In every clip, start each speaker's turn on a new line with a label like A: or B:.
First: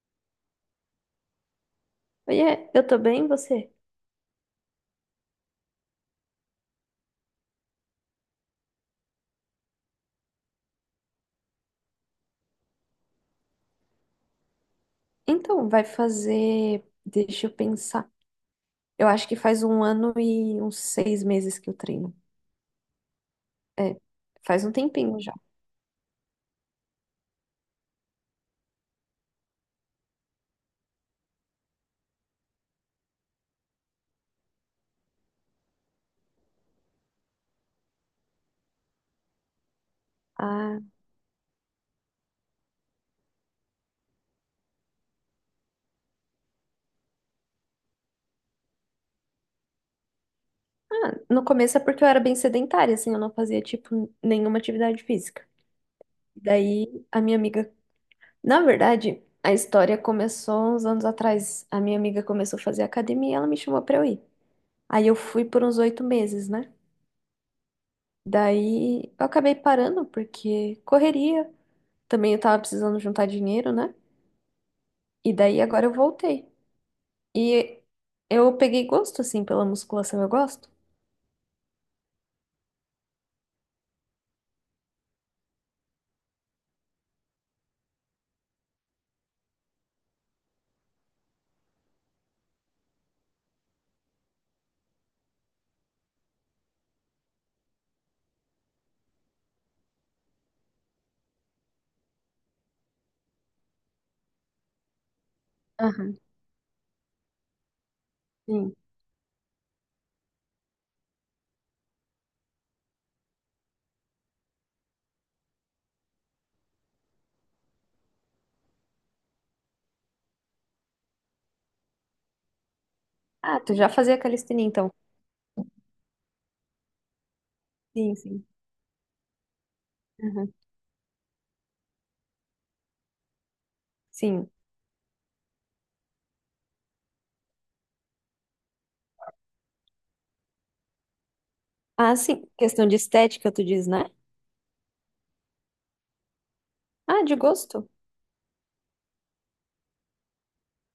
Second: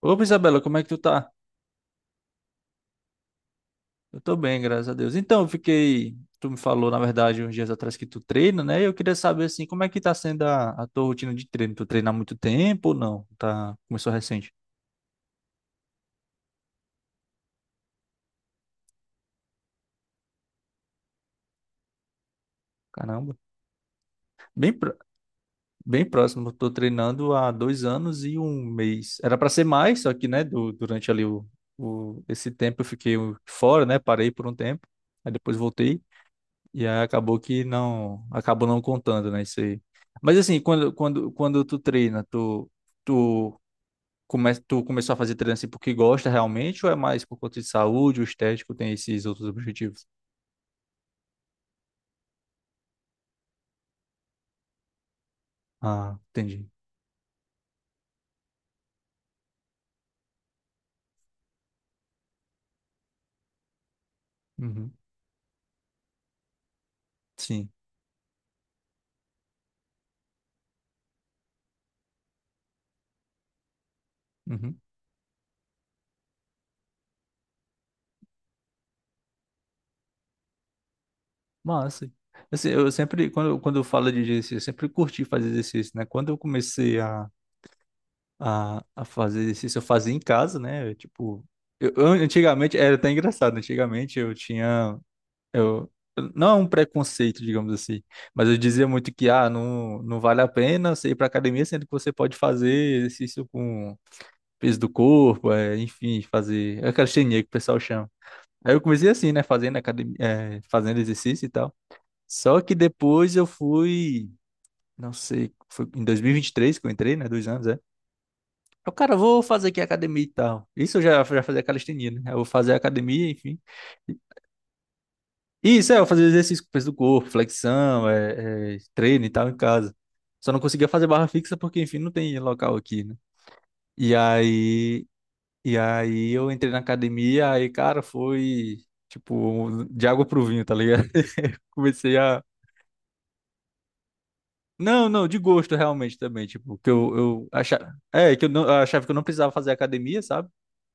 A: Opa, Isabela, como é que tu tá?
B: Oiê, eu tô bem, você?
A: Eu tô bem, graças a Deus. Então, eu fiquei. Tu me falou, na verdade, uns dias atrás que tu treina, né? E eu queria saber, assim, como é que tá sendo a tua rotina de treino? Tu treina há muito tempo ou não? Tá... Começou recente?
B: Então, vai fazer. Deixa eu pensar. Eu acho que faz um ano e uns 6 meses que eu treino.
A: Caramba.
B: É, faz
A: Bem,
B: um
A: pró-
B: tempinho já.
A: bem próximo, eu tô treinando há 2 anos e 1 mês. Era pra ser mais, só que, né, durante ali esse tempo eu fiquei fora, né? Parei por um tempo, aí depois voltei. E aí acabou não contando, né, isso aí. Mas assim,
B: Ah,
A: quando tu treina, tu tu começou a fazer treino assim porque gosta realmente ou é mais por conta de saúde, o estético tem esses outros objetivos?
B: no começo é porque eu era bem sedentária, assim, eu não fazia, tipo, nenhuma atividade física.
A: Ah, entendi.
B: Daí, a minha amiga. Na verdade, a história começou uns anos atrás. A minha amiga começou a fazer academia e ela me chamou pra eu ir.
A: Uhum.
B: Aí eu fui por uns 8 meses, né?
A: Sim.
B: Daí eu acabei parando porque correria. Também eu tava precisando juntar dinheiro, né?
A: Uhum.
B: E daí agora eu voltei. E eu peguei gosto, assim, pela musculação, eu gosto.
A: Massa. Assim, eu sempre quando eu falo de exercício, eu sempre curti fazer exercício, né? Quando eu comecei a fazer exercício, eu fazia em casa, né? Eu, Tipo, eu- Antigamente era até engraçado, antigamente eu tinha Eu, não é um preconceito, digamos assim, mas eu dizia muito que não, não vale a pena você ir para academia, sendo que você pode fazer exercício com peso do corpo,
B: Aham,
A: enfim, fazer é aquela calistenia que o pessoal chama. Aí
B: sim.
A: eu comecei assim, né, fazendo academia, fazendo exercício e tal. Só que depois não sei, foi em dois mil e vinte e três que eu entrei, né, dois anos. Cara, vou fazer aqui academia e tal. Isso eu já fazia calistenia, né? Eu vou fazer academia, enfim.
B: Ah, tu já fazia calistenia, então.
A: Isso, eu fazia exercício com peso do corpo, flexão,
B: Sim, sim.
A: treino e tal em casa. Só
B: Aham.
A: não conseguia fazer barra fixa porque, enfim, não tem local aqui, né? E
B: Sim.
A: aí, e aí eu entrei na academia, aí, cara, foi, tipo, de água pro vinho, tá ligado?
B: Ah,
A: Comecei a...
B: sim. Questão de estética, tu diz, né?
A: Não, não, de gosto realmente também, tipo, que eu,
B: Ah, de
A: eu
B: gosto.
A: achava... não, eu achava que eu não precisava fazer academia, sabe?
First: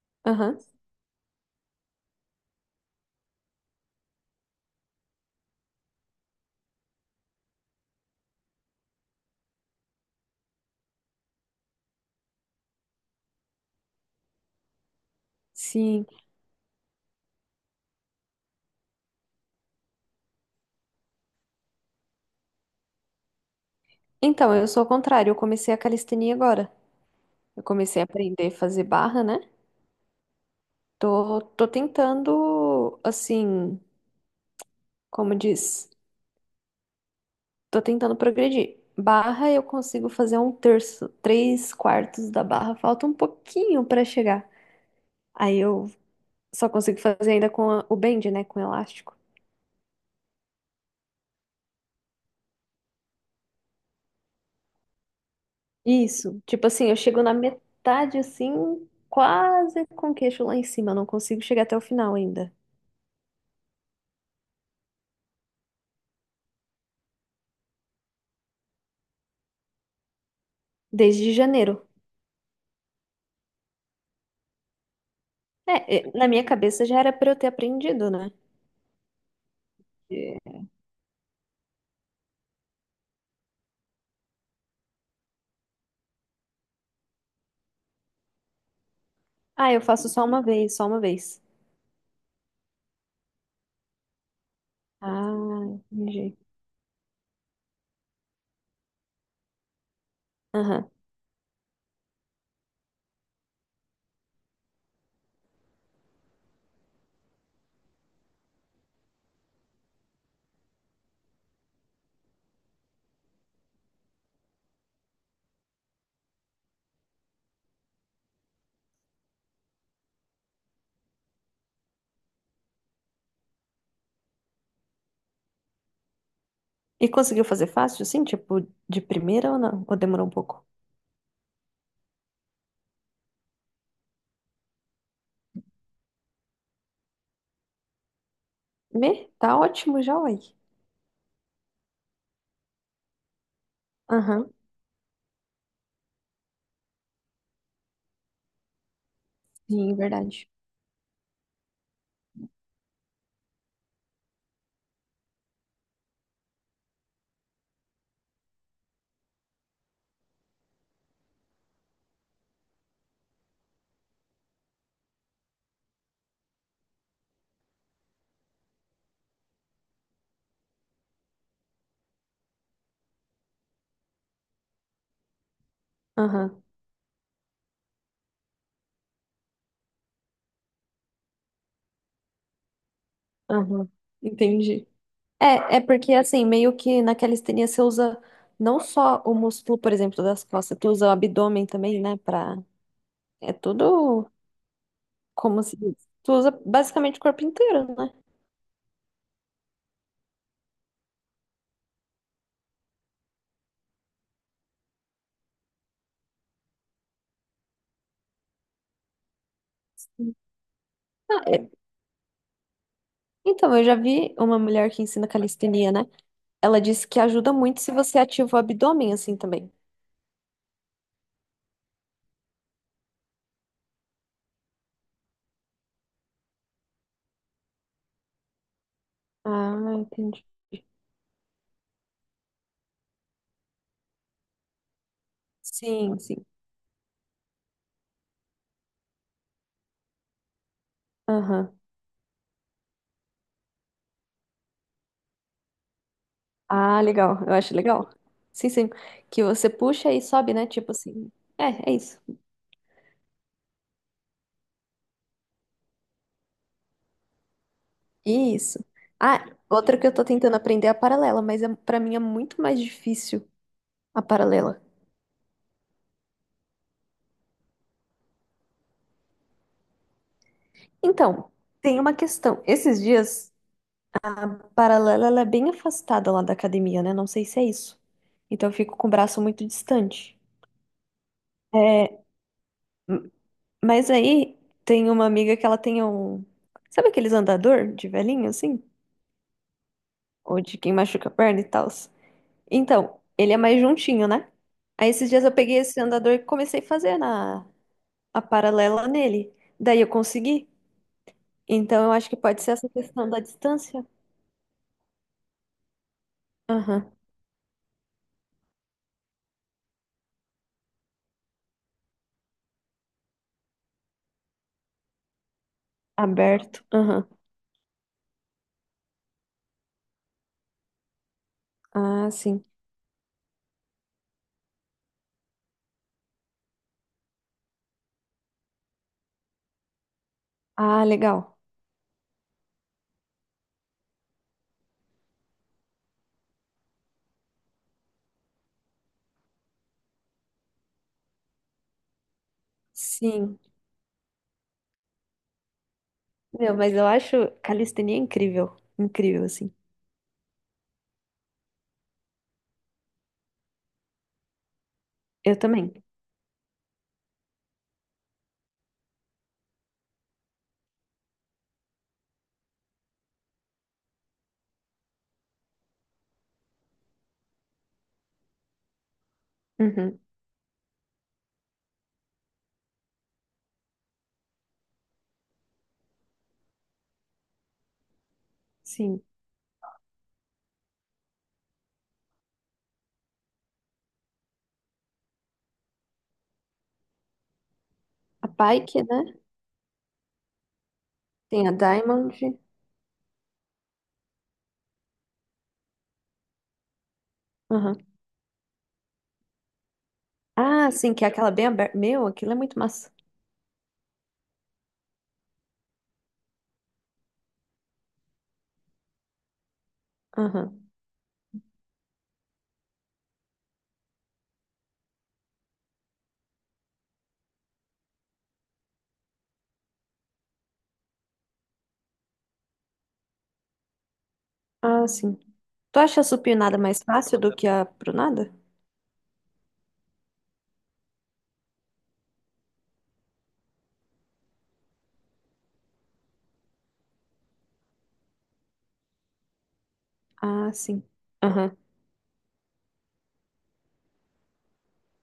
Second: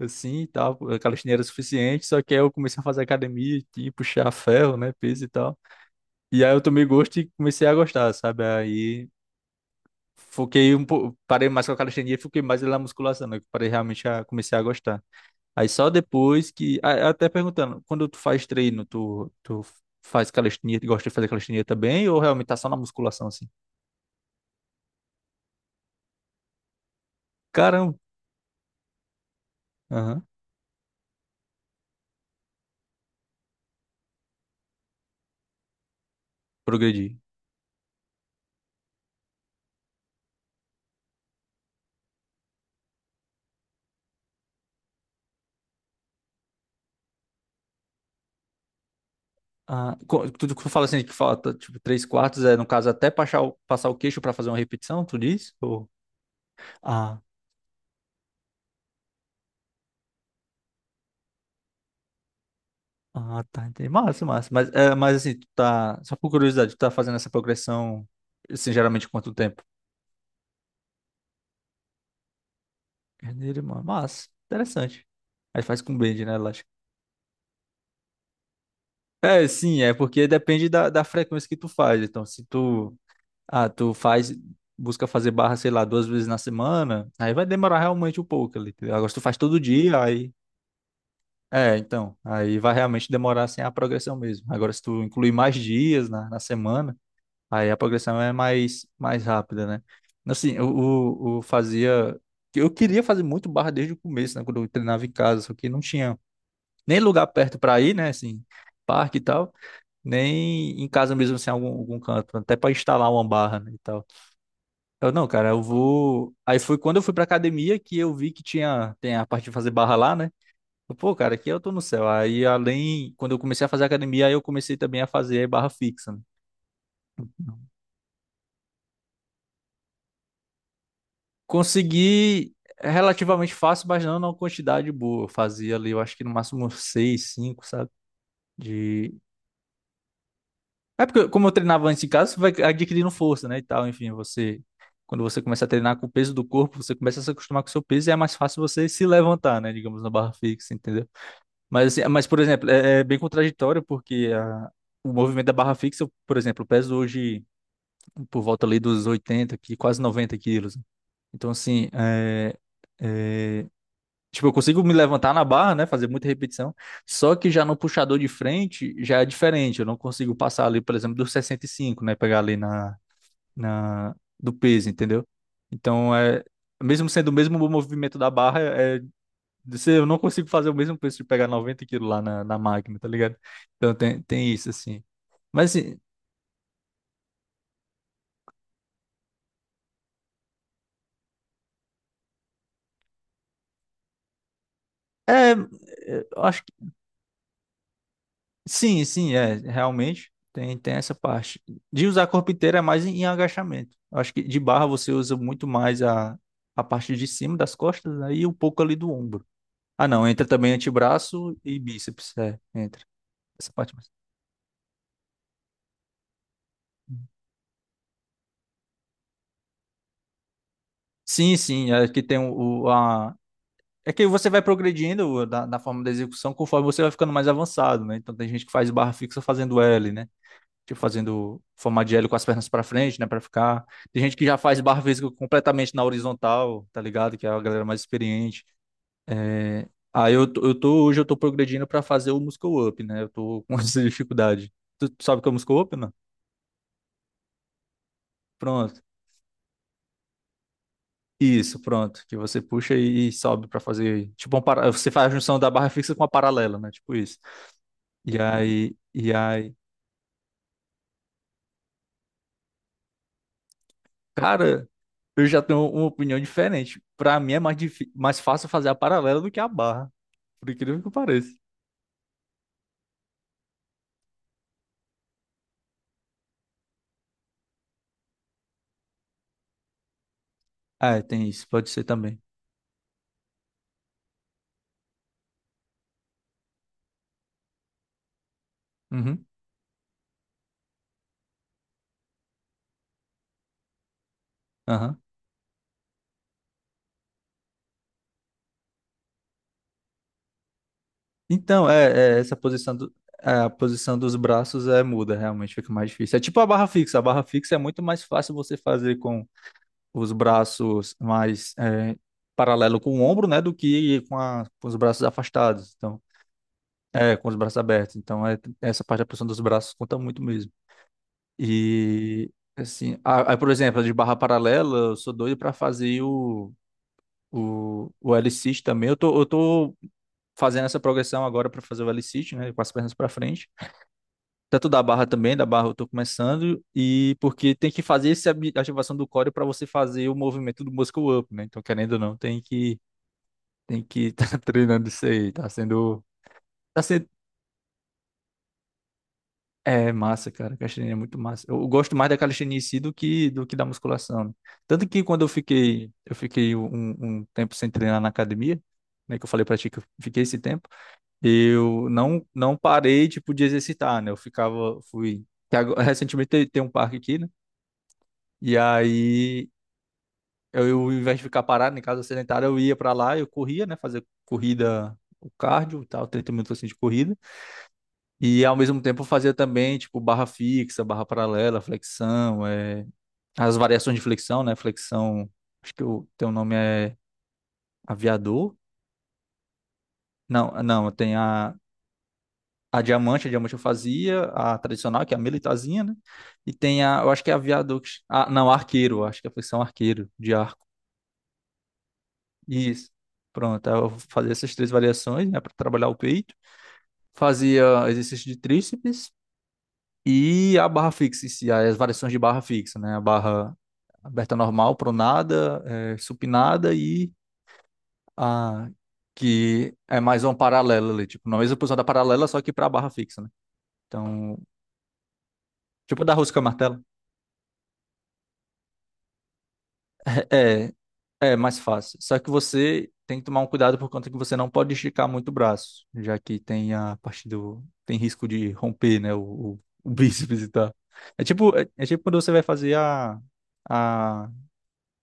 A: Assim, e
B: Aham.
A: tal, a calistenia era suficiente, só que aí eu comecei a fazer academia, tipo, puxar ferro, né, peso e tal. E aí eu tomei gosto e comecei a gostar, sabe? Aí foquei um pouco, parei mais com a calistenia e foquei mais na musculação, né? Que parei realmente a comecei a gostar. Aí só
B: Sim.
A: depois que, até perguntando, quando tu faz treino, tu faz calistenia, tu gosta de fazer calistenia também ou realmente tá só na musculação assim?
B: Então, eu sou ao contrário. Eu comecei a calistenia agora. Eu
A: Caramba,
B: comecei a aprender a fazer barra, né?
A: aham,
B: Tô tentando, assim, como diz?
A: progredi.
B: Tô tentando progredir. Barra, eu consigo fazer um terço, três quartos da barra. Falta um pouquinho pra chegar. Aí eu só consigo fazer ainda com a- o bend, né? Com o elástico.
A: Ah, tu fala assim que falta tipo três quartos, é no caso até passar o queixo para fazer uma repetição, tu diz? Ou...
B: Isso. Tipo assim, eu chego na metade assim, quase com o queixo lá em cima. Eu não consigo chegar até o final ainda.
A: Ah, tá, entendi. Massa, massa. Mas assim, tu tá. Só por curiosidade, tu tá fazendo essa progressão, assim, geralmente quanto tempo?
B: Desde janeiro.
A: Carneiro, mano. Massa. Interessante. Aí
B: É,
A: faz com
B: é,
A: blend,
B: na
A: né,
B: minha
A: lógico.
B: cabeça já era pra eu ter aprendido, né?
A: É, sim, é porque
B: É.
A: depende da frequência que tu faz. Então, se tu. Ah, tu faz. Busca fazer barra, sei lá, 2 vezes na semana, aí vai demorar realmente um pouco ali. Entendeu? Agora, se tu faz todo
B: Ah, eu
A: dia,
B: faço só
A: aí.
B: uma vez, só uma vez.
A: É, então. Aí vai realmente demorar, assim, a progressão mesmo. Agora, se tu incluir mais
B: Ah,
A: dias na
B: entendi.
A: semana. Aí a progressão é mais rápida, né? Assim, eu fazia. Eu queria fazer muito barra desde o começo, né? Quando eu treinava em casa, só que não tinha nem lugar perto para ir, né? Assim, parque e tal, nem em casa mesmo, assim, algum canto, até para instalar uma barra, né, e tal. Não, cara, eu vou. Aí foi quando eu fui pra academia que eu vi que tem a parte de fazer barra lá, né? Pô, cara, aqui eu tô no céu. Aí, quando eu comecei a fazer academia, aí eu comecei também a fazer barra fixa, né?
B: E conseguiu fazer fácil, assim, tipo, de primeira ou não? Ou demorou um pouco?
A: Consegui relativamente fácil, mas não numa quantidade boa. Eu fazia ali, eu acho que no máximo uns seis, cinco, sabe? De...
B: Me? Tá ótimo já, uai.
A: É porque como eu treinava antes em casa, você vai adquirindo força, né, e tal. Enfim,
B: Aham,
A: você... Quando você começa a treinar com o peso do corpo, você começa a se acostumar com o seu peso e é mais fácil você se levantar, né,
B: sim,
A: digamos, na barra
B: verdade.
A: fixa, entendeu? Mas por exemplo, é bem contraditório porque o movimento da barra fixa, eu, por exemplo, eu peso hoje por volta ali dos 80 aqui, quase 90 quilos. Então, assim, é, tipo, eu consigo me levantar na barra, né? Fazer muita repetição. Só que já no puxador de frente já é diferente. Eu não consigo passar ali, por exemplo, dos 65, né? Pegar ali na do peso, entendeu? Então é.
B: Aham,
A: Mesmo sendo o mesmo movimento da barra, eu não consigo fazer o mesmo peso de pegar 90 quilos lá na máquina, tá ligado?
B: aham,
A: Então tem isso,
B: entendi.
A: assim. Mas
B: É, é
A: assim,
B: porque, assim, meio que na calistenia você usa não só o músculo, por exemplo, das costas, tu usa o abdômen também, né, pra... É tudo
A: é,
B: como se diz.
A: eu
B: Tu usa
A: acho.
B: basicamente o corpo inteiro, né?
A: Sim, sim, realmente tem essa parte. De usar corpo inteiro é mais em agachamento. Eu acho que de barra você usa muito mais a parte de cima das costas, aí e um pouco ali do ombro. Ah, não, entra também
B: Ah,
A: antebraço
B: é.
A: e bíceps, entra. Essa
B: Então, eu
A: parte
B: já
A: mais.
B: vi uma mulher que ensina calistenia, né? Ela disse que ajuda muito se você ativa o abdômen assim também.
A: Sim, sim, é que tem o- a é que você vai progredindo na, na forma da execução conforme você vai ficando mais avançado, né? Então tem gente que faz barra fixa
B: Ah,
A: fazendo L, né?
B: entendi.
A: Tipo, fazendo forma de L com as pernas para frente, né, para ficar. Tem gente que já faz barra física completamente na
B: Sim, sim.
A: horizontal, tá ligado? Que é a galera mais experiente. Né? Aí eu tô, hoje eu tô
B: Aham.
A: progredindo para fazer o muscle up, né? Eu tô com essa dificuldade. Tu sabe o que é o muscle up, não?
B: Ah, legal. Eu acho legal. Sim, sim.
A: Pronto.
B: Que você puxa e sobe, né? Tipo assim.
A: Isso,
B: É, é isso.
A: pronto. Que você puxa e sobe para fazer, tipo, um para... você faz a junção da barra fixa com a paralela, né? Tipo isso. E
B: Isso.
A: aí, e
B: Ah,
A: aí,
B: outra que eu tô tentando aprender é a paralela, mas é, para mim é muito mais difícil a paralela.
A: cara, eu já tenho uma opinião diferente. Para mim é mais fácil fazer a paralela do que a barra. Por incrível que pareça.
B: Então, tem uma questão. Esses dias, a paralela ela é bem afastada lá da academia, né? Não sei se é isso. Então eu fico com o braço muito distante.
A: Ah, é, tem isso, pode ser
B: É,
A: também.
B: mas aí tem uma amiga que ela tem um. Sabe aqueles andador de velhinho, assim?
A: Uhum.
B: Ou de quem machuca a perna e tal. Então, ele é mais juntinho, né? Aí
A: Aham.
B: esses dias eu peguei esse andador e comecei a fazer a paralela nele. Daí eu consegui.
A: Então,
B: Então eu acho que
A: essa
B: pode ser essa
A: posição
B: questão da
A: a
B: distância.
A: posição dos braços é muda, realmente fica mais difícil. É tipo a barra
B: Aham.
A: fixa. A barra fixa é muito mais fácil você fazer com os braços mais paralelo com o ombro, né, do que com os braços afastados. Então,
B: Aberto. Aham.
A: com os braços abertos. Então, essa parte da posição dos braços conta muito mesmo.
B: Ah,
A: E
B: sim.
A: assim, por exemplo, a de barra paralela, eu sou doido para fazer o O, o L-Sit também. Eu tô fazendo essa
B: Ah,
A: progressão
B: legal.
A: agora para fazer o L-Sit, né? Com as pernas para frente. Tanto da barra também, da barra eu tô começando. E porque tem que fazer essa ativação do core para você fazer o movimento do muscle up, né? Então, querendo ou não, tem que
B: Sim.
A: tem que estar treinando isso aí.
B: Meu, mas
A: Tá
B: eu
A: sendo
B: acho calistenia incrível. Incrível, assim.
A: é massa, cara. Calistenia é muito massa. Eu gosto mais da calistenia em si do que da musculação, né? Tanto que quando eu
B: Eu também.
A: fiquei eu fiquei um tempo sem treinar na academia, né? Que eu falei pra ti que eu fiquei esse tempo. Eu não parei tipo de exercitar, né? Eu ficava fui que agora- Recentemente tem um parque aqui, né? E aí
B: Uhum.
A: ao invés de ficar parado em casa sedentária, eu ia pra lá, eu corria, né, fazer corrida o cardio e tal, 30 minutos assim de corrida. E ao mesmo tempo
B: Sim.
A: eu fazia também, tipo, barra fixa, barra paralela, flexão, as variações de flexão, né? Flexão, acho que o teu nome é
B: A
A: aviador.
B: Pike, né?
A: Não, não, tem
B: Tem a
A: a
B: Diamond.
A: a diamante, a diamante eu fazia, a tradicional, que é a militarzinha, né? E tem eu acho que é a
B: Aham.
A: viadux, ah, não, arqueiro, eu acho que é a posição arqueiro, de arco.
B: Ah, sim, que é aquela bem aberta. Meu, aquilo é muito
A: Isso.
B: massa.
A: Pronto, aí eu fazia essas três variações, né, para trabalhar o peito. Fazia exercício de tríceps e a
B: Aham.
A: barra fixa, em si, as variações de barra fixa, né? A barra aberta normal, pronada, supinada e a que é mais uma paralela ali, tipo, na mesma posição da paralela, só que para a barra fixa, né? Então,
B: Ah, sim. Tu acha
A: tipo
B: a
A: da rosca
B: supinada mais
A: martelo.
B: fácil do que a pronada?
A: É, é mais fácil. Só que você tem que tomar um cuidado por conta que você não pode esticar muito o braço, já que tem a parte do. Tem risco de romper, né? O bíceps e
B: Ah,
A: tal.
B: sim. Aham.
A: É tipo quando você vai fazer a,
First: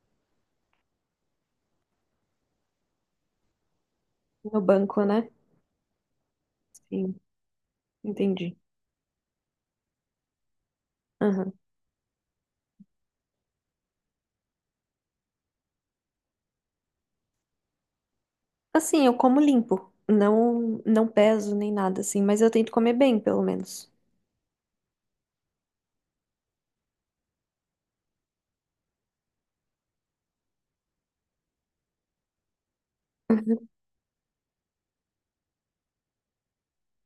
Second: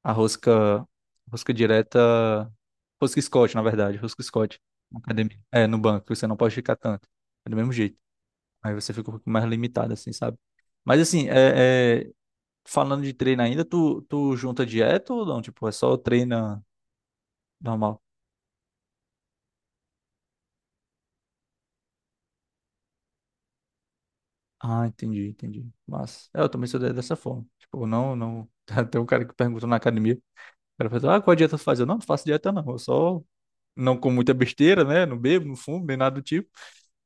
A: a rosca direta, rosca Scott, na verdade, rosca Scott,
B: No
A: na
B: banco, né?
A: academia. É, no banco, você não pode esticar tanto.
B: Sim,
A: É do mesmo jeito.
B: entendi.
A: Aí você fica um pouco mais limitado, assim, sabe? Mas assim,
B: Aham.
A: falando de treino ainda, tu junta dieta ou não? Tipo, é só treina. Normal.
B: Assim, eu como limpo. Não, não peso nem nada, assim, mas eu tento comer bem, pelo menos.
A: Ah, entendi, entendi. Mas, eu também sou dessa forma. Tipo, não, não. Tem um cara que perguntou na academia. O cara falou, qual dieta tu faz? Eu não faço dieta, não. Eu só não como muita besteira, né? Não bebo, não fumo, nem nada do tipo.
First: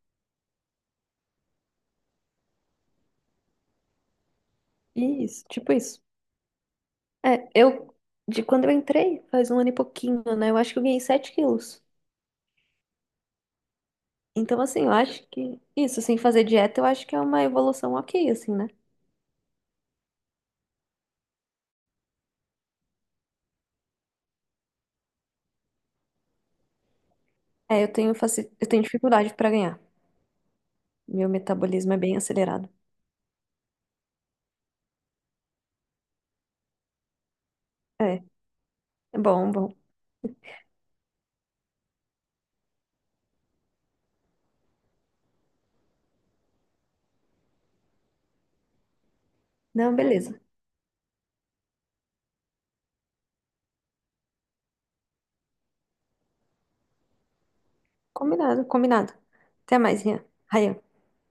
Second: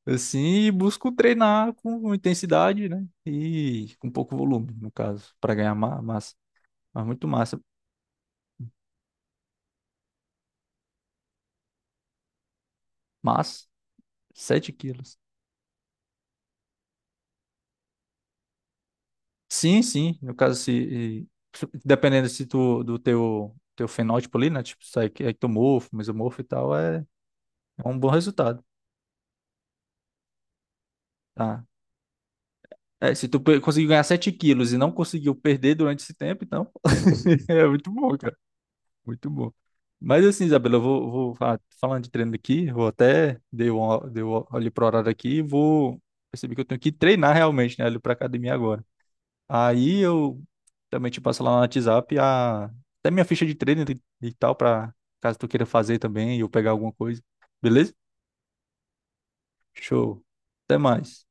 A: Assim, e busco treinar com intensidade, né? E com pouco volume, no caso,
B: Isso,
A: para
B: tipo
A: ganhar
B: isso.
A: massa. Mas muito
B: É,
A: massa.
B: de quando eu entrei, faz um ano e pouquinho, né? Eu acho que eu ganhei 7 quilos.
A: Mas,
B: Então,
A: 7
B: assim, eu
A: quilos.
B: acho que isso, sem fazer dieta, eu acho que é uma evolução ok, assim, né?
A: Sim, sim. No caso, Dependendo se tu, do teu, teu fenótipo ali, né? Tipo, sai que é ectomorfo, mesomorfo e tal.
B: É,
A: É
B: eu
A: um bom
B: tenho,
A: resultado,
B: eu tenho dificuldade pra ganhar. Meu
A: tá?
B: metabolismo é bem acelerado.
A: É, se tu conseguiu ganhar 7 quilos e não conseguiu perder durante esse tempo, então é muito bom,
B: É,
A: cara.
B: é
A: Muito
B: bom,
A: bom.
B: bom.
A: Mas assim, Isabela, eu vou falando de treino aqui, vou até dei um olho pro horário aqui e vou perceber que eu tenho que treinar realmente, né, ali pra academia agora.
B: Não,
A: Aí
B: beleza.
A: eu também te passo lá no WhatsApp até minha ficha de treino e tal, pra caso tu queira fazer também e eu pegar alguma coisa. Beleza?
B: Combinado, combinado. Até mais,
A: Show.
B: Rian. Ryan.
A: Até mais.